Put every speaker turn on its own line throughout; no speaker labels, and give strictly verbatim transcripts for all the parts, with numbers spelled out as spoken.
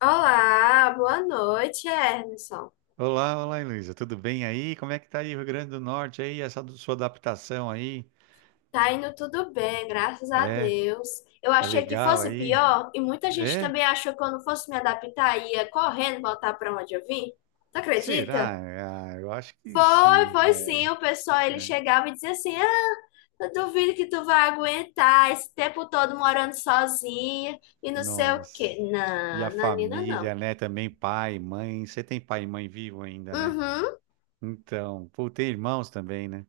Olá, boa noite, Ernison.
Olá, olá, Luísa. Tudo bem aí? Como é que tá aí o Rio Grande do Norte aí? Essa do- sua adaptação aí?
Tá indo tudo bem, graças a
É,
Deus. Eu
é
achei que
legal
fosse
aí?
pior e muita gente
É?
também achou que eu não fosse me adaptar e ia correndo voltar para onde eu vim. Tu acredita?
Será? Ah, eu acho que
Foi,
sim.
foi sim.
É,
O pessoal ele
é.
chegava e dizia assim: Ah, eu duvido que tu vai aguentar esse tempo todo morando sozinha e não sei o
Nossa.
quê.
E a
Não, Nanina, não.
família, né? Também pai, mãe. Você tem pai e mãe vivo ainda, né?
Uhum,
Então, pô, tem irmãos também, né?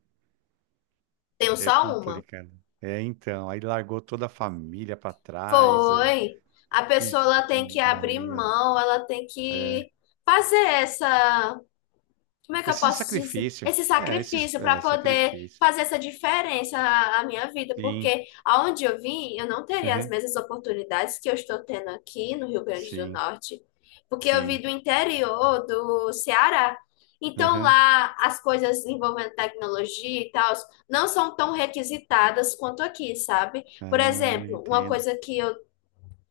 tenho
É
só uma.
complicado. É, então, aí largou toda a família pra trás. É.
Foi. A pessoa
Ixi,
ela tem que abrir
Maria.
mão, ela tem
É.
que fazer essa, como é que eu
Esse
posso dizer?
sacrifício.
Esse
É, esses
sacrifício para
é,
poder
sacrifício.
fazer essa diferença na na minha vida,
Sim,
porque aonde eu vim, eu não teria as
aham,
mesmas oportunidades que eu estou tendo aqui no Rio Grande do
sim,
Norte, porque eu vim
sim,
do interior do Ceará. Então
aham,
lá as coisas envolvendo tecnologia e tal não são tão requisitadas quanto aqui, sabe? Por
ah,
exemplo, uma
entendo.
coisa que eu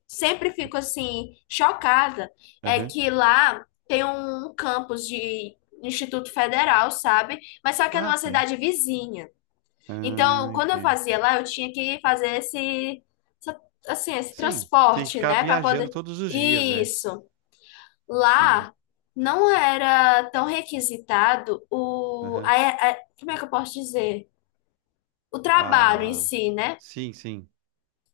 sempre
Ok.
fico assim chocada é
Aham,
que lá tem um campus de Instituto Federal, sabe? Mas só que é
ah,
numa
tem.
cidade vizinha.
Ah,
Então, quando eu
entendo.
fazia lá, eu tinha que fazer esse essa- assim, esse
Sim, tem que
transporte,
ficar
né, para
viajando
poder
todos os dias, é.
isso.
Sim,
Lá não era tão requisitado o a,
aham,
a- como é que eu posso dizer? O trabalho em
ah,
si, né?
sim, sim.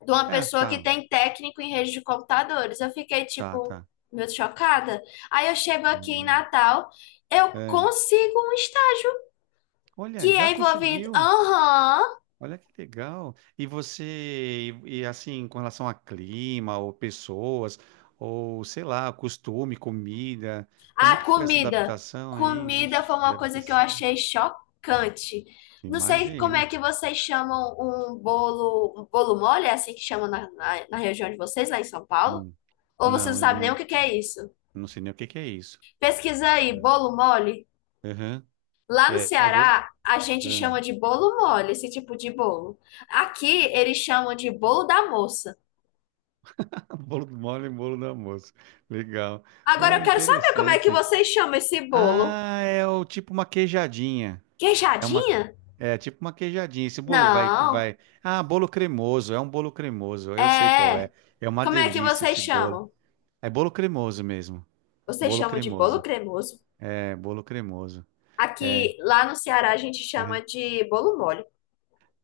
De uma
É,
pessoa que
tá,
tem técnico em rede de computadores. Eu fiquei
tá,
tipo
tá.
meio chocada. Aí eu chego aqui em
Hum,
Natal, eu
é.
consigo um estágio
Olha,
que
já
é envolvido.
conseguiu.
Aham.
Olha que legal. E você, e, e assim, com relação a clima, ou pessoas, ou sei lá, costume, comida, como é
Ah,
que foi essa
comida.
adaptação aí?
Comida
Vixe,
foi uma
deve ter
coisa que eu
sido.
achei chocante. Não sei como é
Imagina.
que vocês chamam um bolo, um bolo mole, é assim que chamam na, na, na região de vocês, lá em São Paulo?
Hum.
Ou vocês
Não,
não
eu
sabem nem o
não,
que que é isso?
não sei nem o que que é isso.
Pesquisa aí,
É,
bolo mole.
aham.
Lá no
É, é, vou.
Ceará, a gente
Ahn.
chama de bolo mole, esse tipo de bolo. Aqui, eles chamam de bolo da moça.
Bolo mole, e bolo do almoço. Legal.
Agora,
Oh,
eu quero saber como é que
interessante.
vocês chamam esse bolo.
Ah, é o tipo uma queijadinha. É uma,
Queijadinha?
é tipo uma queijadinha. Esse bolo vai,
Não,
vai. Ah, bolo cremoso. É um bolo cremoso. Eu sei qual
é.
é. É uma
Como é que
delícia
vocês
esse bolo.
chamam?
É bolo cremoso mesmo.
Vocês
Bolo
chamam de bolo
cremoso.
cremoso.
É bolo cremoso. É,
Aqui, lá no Ceará, a gente chama
aham.
de bolo mole.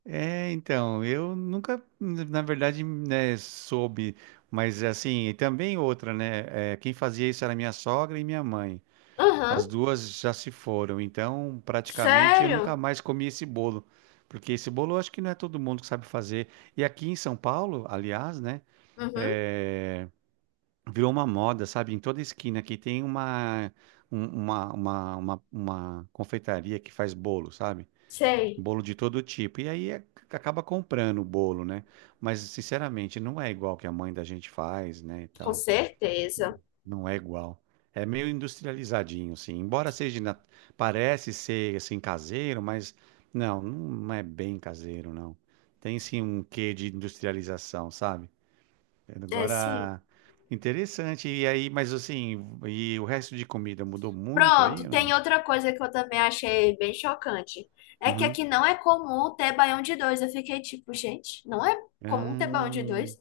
É, então, eu nunca, na verdade, né, soube, mas assim, e também outra, né? É, quem fazia isso era minha sogra e minha mãe.
Aham,
As duas já se foram, então praticamente eu nunca
sério?
mais comi esse bolo, porque esse bolo eu acho que não é todo mundo que sabe fazer. E aqui em São Paulo, aliás, né,
Uhum,
eh, virou uma moda, sabe? Em toda esquina aqui tem uma, um- uma, uma, uma, uma confeitaria que faz bolo, sabe?
sei,
Bolo de todo tipo. E aí é- acaba comprando o bolo, né? Mas sinceramente não é igual que a mãe da gente faz, né, e
com
tal.
certeza.
Não é igual. É meio industrializadinho, assim. Embora seja, na- parece ser assim caseiro, mas não, não é bem caseiro, não. Tem sim um quê de industrialização, sabe?
É, sim.
Agora, interessante. E aí, mas assim, e o resto de comida mudou muito
Pronto,
aí,
tem
não?
outra coisa que eu também achei bem chocante. É que
Uhum.
aqui não é comum ter baião de dois. Eu fiquei tipo, gente, não é comum ter baião de
Ah,
dois?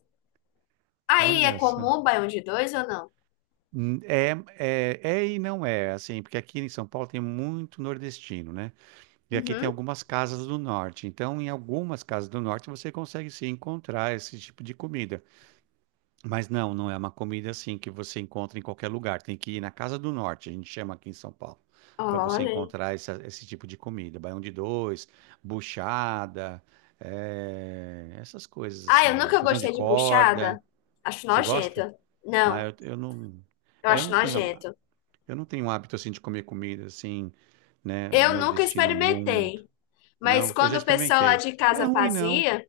Aí é
olha só.
comum baião de dois ou não?
Hum, É, é, é e não é, assim, porque aqui em São Paulo tem muito nordestino, né? E aqui tem
Uhum.
algumas casas do norte. Então, em algumas casas do norte, você consegue sim encontrar esse tipo de comida. Mas não, não é uma comida assim que você encontra em qualquer lugar. Tem que ir na casa do norte, a gente chama aqui em São Paulo, para você
Olha aí.
encontrar essa- esse tipo de comida. Baião de dois, buchada, eh, essas coisas
Ah, eu
assim.
nunca
Feijão de
gostei de
corda.
buchada. Acho
Você
nojento.
gosta? Ah,
Não,
eu, eu não.
eu
É, eu
acho
não tenho. a-
nojento.
Eu não tenho um hábito assim de comer comida assim, né,
Eu nunca
nordestina muito.
experimentei. Mas
Não, eu
quando
já
o pessoal lá
experimentei.
de
Não é
casa
ruim, não.
fazia,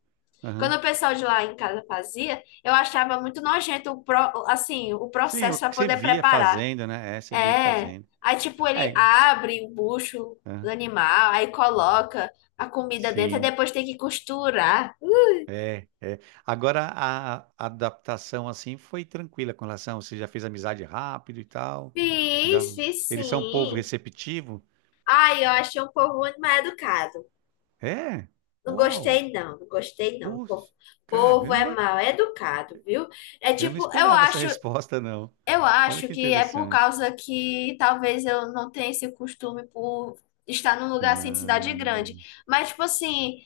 quando
Aham.
o pessoal de lá em casa fazia, eu achava muito nojento o pro, assim, o
Sim, é
processo para
porque você
poder
via
preparar.
fazendo, né? É, você via
É.
fazendo.
Aí, tipo, ele
É,
abre o bucho do
aham.
animal, aí coloca a comida dentro, aí
Sim,
depois tem que costurar.
é, é. Agora, a a adaptação, assim, foi tranquila com relação, você já fez amizade rápido e tal, já...
Fiz, fiz
Eles são um povo
sim.
receptivo?
Ai, eu achei um povo muito mal educado.
É?
Não
Uau!
gostei, não, não gostei, não. O povo,
Puxa,
povo é
caramba!
mal educado, viu? É
Eu não
tipo, eu
esperava essa
acho,
resposta, não.
eu
Olha
acho
que
que é por
interessante.
causa que talvez eu não tenha esse costume por estar num lugar assim de cidade
Ah,
grande. Mas, tipo assim,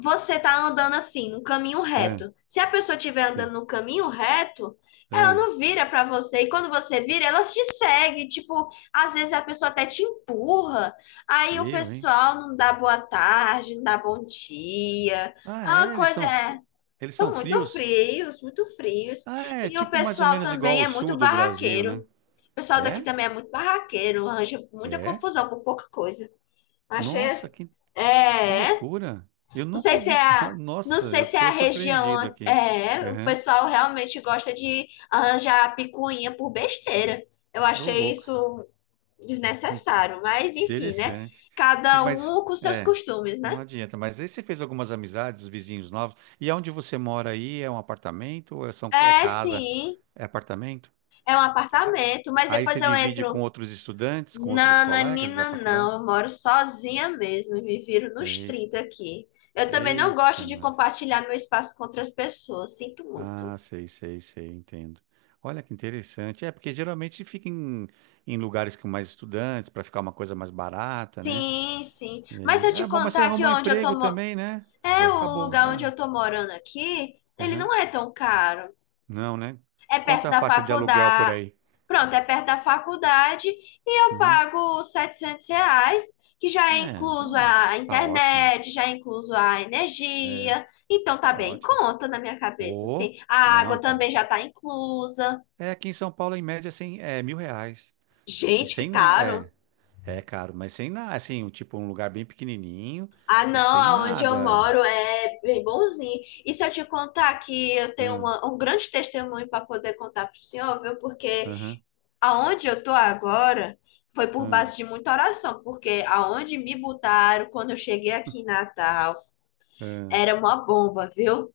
você tá andando assim, no caminho
é,
reto. Se a pessoa estiver
sim.
andando no caminho reto, ela
Ah,
não vira pra você. E quando você vira, ela te segue. Tipo, às vezes a pessoa até te empurra. Aí o
eu, hein?
pessoal não dá boa tarde, não dá bom dia.
Ah,
A
é, eles
coisa
são,
é.
fri- eles são
São muito
frios?
frios, muito frios.
Ah, é
E o
tipo mais ou
pessoal
menos igual
também
ao
é muito
sul do Brasil,
barraqueiro.
né?
O pessoal daqui
É?
também é muito barraqueiro, arranja muita
É?
confusão por pouca coisa. Achei
Nossa,
assim.
que, que
É,
loucura. Eu
não
nunca
sei se
ouvi
é a,
falar.
não
Nossa,
sei
eu
se é a
estou surpreendido
região.
aqui.
É, o
Aham,
pessoal realmente gosta de arranjar picuinha por besteira. Eu
tô
achei
louco.
isso desnecessário, mas enfim, né?
Interessante. E,
Cada
mas,
um com seus
é,
costumes,
não
né?
adianta. Mas aí você fez algumas amizades, vizinhos novos. E aonde você mora aí? É um apartamento ou é, são, é
É,
casa?
sim,
É apartamento?
é um
É,
apartamento, mas
aí
depois
você
eu
divide com
entro.
outros estudantes, com outros colegas da
Nananina,
faculdade?
não, eu moro sozinha mesmo e me viro nos trinta aqui. Eu também não
Eita,
gosto de
nós.
compartilhar meu espaço com outras pessoas, sinto muito.
Ah, sei, sei, sei, entendo. Olha que interessante. É, porque geralmente fica em, em lugares com mais estudantes, para ficar uma coisa mais barata, né?
Sim, sim. Mas se eu
É,
te
é, bom, mas você
contar que
arrumou um
onde eu tô,
emprego também, né? Você
é, o
acabou.
lugar onde
É,
eu tô morando aqui, ele
aham.
não é tão caro.
Não, né?
É
Quanto
perto
é a
da
faixa de aluguel por
faculdade.
aí?
Pronto, é perto da faculdade e eu
Uhum.
pago setecentos reais, que já é
É,
incluso
então
a
tá ótimo.
internet, já é incluso a
É,
energia. Então tá
tá
bem em
ótimo.
conta na minha cabeça,
Ô,
assim. A água
não, tá.
também já tá inclusa.
É, aqui em São Paulo, em média, é cem, é mil reais. E
Gente, que
sem nada.
caro.
É. É caro, mas sem nada, assim, um- tipo um lugar bem pequenininho
Ah,
e
não,
sem
aonde eu
nada.
moro é bem bonzinho. E se eu te contar que eu tenho
Hum,
uma- um grande testemunho para poder contar pro senhor, viu? Porque
aham,
aonde eu tô agora foi por
hum,
base de muita oração, porque aonde me botaram quando eu cheguei aqui em Natal
hum.
era uma bomba, viu?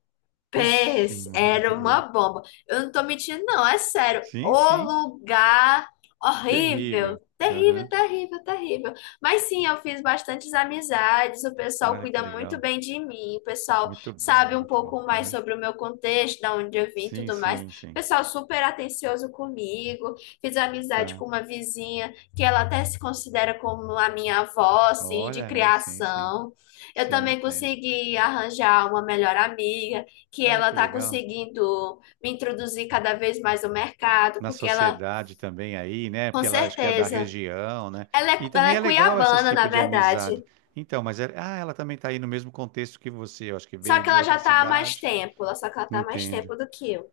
Vixe,
Pés, era uma
Maria.
bomba. Eu não tô mentindo, não, é sério.
Sim,
O
sim,
lugar horrível,
terrível.
terrível,
Aham,
terrível, terrível. Mas sim, eu fiz bastantes amizades, o pessoal
olha que
cuida muito
legal.
bem de mim, o pessoal
Muito bom,
sabe um
muito bom.
pouco mais
Aham.
sobre o meu contexto, da onde eu vim e
Sim,
tudo mais. O
sim, sim.
pessoal super atencioso comigo. Fiz amizade
Tá.
com uma vizinha que ela até se considera como a minha avó, assim,
Olha,
de
é, sim, sim.
criação. Eu
Sim,
também
entendo.
consegui arranjar uma melhor amiga que
Olha
ela
que
está
legal.
conseguindo me introduzir cada vez mais no mercado,
Na
porque ela,
sociedade também aí, né?
com
Porque ela acho que é da
certeza,
região, né?
ela
E
é, ela
também
é
é legal esses
cuiabana, na
tipo de
verdade.
amizade. Então, mas ela, ah, ela também está aí no mesmo contexto que você, eu acho que
Só
veio
que
de
ela
outra
já tá há mais
cidade.
tempo, só que ela tá há mais
Entendo.
tempo do que eu.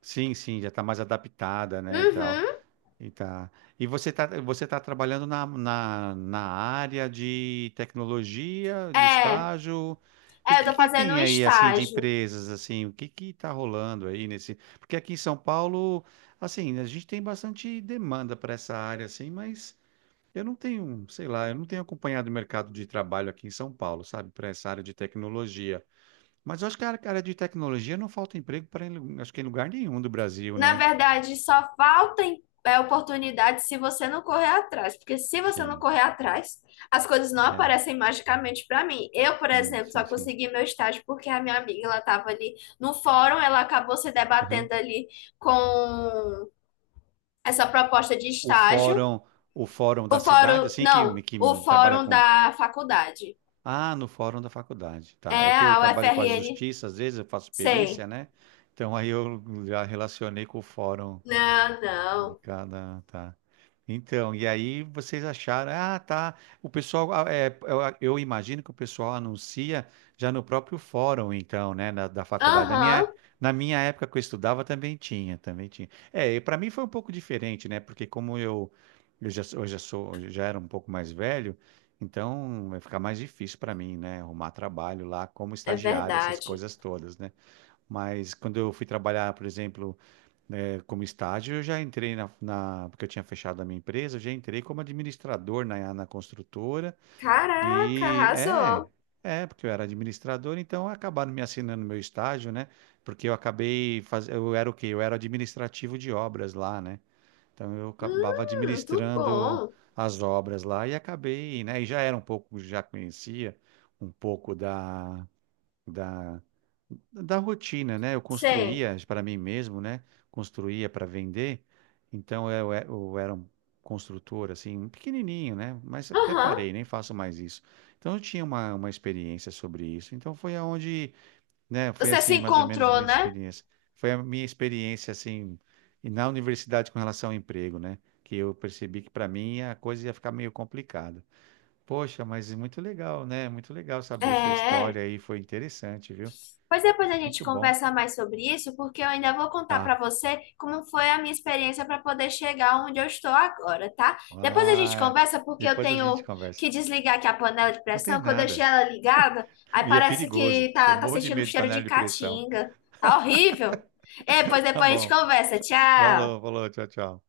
Sim, sim, já está mais adaptada, né, e tal.
Uhum,
E tá. E você tá, você tá trabalhando na, na, na área de tecnologia, de
é,
estágio. E o
é, eu
que
tô
que
fazendo um
tem aí, assim, de
estágio.
empresas, assim? O que que tá rolando aí nesse... Porque aqui em São Paulo, assim, a gente tem bastante demanda para essa área, assim, mas eu não tenho, sei lá, eu não tenho acompanhado o mercado de trabalho aqui em São Paulo, sabe? Para essa área de tecnologia. Mas eu acho que a área a área de tecnologia não falta emprego para, acho que em lugar nenhum do Brasil,
Na
né?
verdade, só falta em- é, oportunidade se você não correr atrás, porque se você não
Sim,
correr atrás, as coisas não
é.
aparecem magicamente para mim. Eu, por
Não,
exemplo, só
sim, sim.
consegui meu estágio porque a minha amiga, ela estava ali no fórum, ela acabou se debatendo ali com essa proposta de
o
estágio.
fórum, o fórum da
O
cidade,
fórum,
assim
não,
que, que
o
trabalha
fórum
com.
da faculdade.
Ah, no fórum da faculdade, tá?
É
É que eu
a
trabalho com a
U F R N,
justiça, às vezes eu faço perícia,
sei.
né? Então aí eu já relacionei com o fórum
Não,
de
não.
cada, tá? Então, e aí vocês acharam, ah, tá. O pessoal, ah, é, eu, ah, eu imagino que o pessoal anuncia já no próprio fórum, então, né, na- da faculdade. Na
Aham,
minha, na minha época que eu estudava também tinha, também tinha. É, para mim foi um pouco diferente, né, porque como eu, eu já, sou- eu já sou, eu já era um pouco mais velho, então vai ficar mais difícil para mim, né, arrumar trabalho lá como
é
estagiário, essas
verdade.
coisas todas, né. Mas quando eu fui trabalhar, por exemplo, é, como estágio, eu já entrei na, na- Porque eu tinha fechado a minha empresa, eu já entrei como administrador na, na construtora.
Caraca,
E é,
arrasou.
é, porque eu era administrador, então acabaram me assinando meu estágio, né? Porque eu acabei faz... Eu era o quê? Eu era administrativo de obras lá, né? Então eu acabava
Hum, muito
administrando
bom.
as obras lá e acabei, né? E já era um pouco, já conhecia um pouco da da, da rotina, né? Eu
Sei.
construía para mim mesmo, né? Construía para vender. Então eu, e- eu era um construtor assim, pequenininho, né? Mas até
Aham.
parei, nem faço mais isso. Então eu tinha uma, uma experiência sobre isso. Então foi aonde, né? Foi
Você se
assim, mais ou menos a
encontrou,
minha
né?
experiência. Foi a minha experiência assim e na universidade com relação ao emprego, né? Que eu percebi que para mim a coisa ia ficar meio complicada. Poxa, mas é muito legal, né? Muito legal saber sua
É.
história aí, foi interessante, viu?
Pois depois a gente
Muito bom.
conversa mais sobre isso, porque eu ainda vou contar
Tá.
pra você como foi a minha experiência para poder chegar onde eu estou agora, tá? Depois a gente
Ah,
conversa, porque eu
depois a gente
tenho
conversa.
que desligar aqui a panela de
Não tem
pressão, que eu deixei
nada.
ela ligada, aí
E é
parece
perigoso.
que
Eu
tá, tá
morro de
sentindo um
medo de
cheiro de
panela de pressão.
caatinga. Tá horrível. É, pois
Tá
depois a gente
bom.
conversa.
Falou,
Tchau.
falou. Tchau, tchau.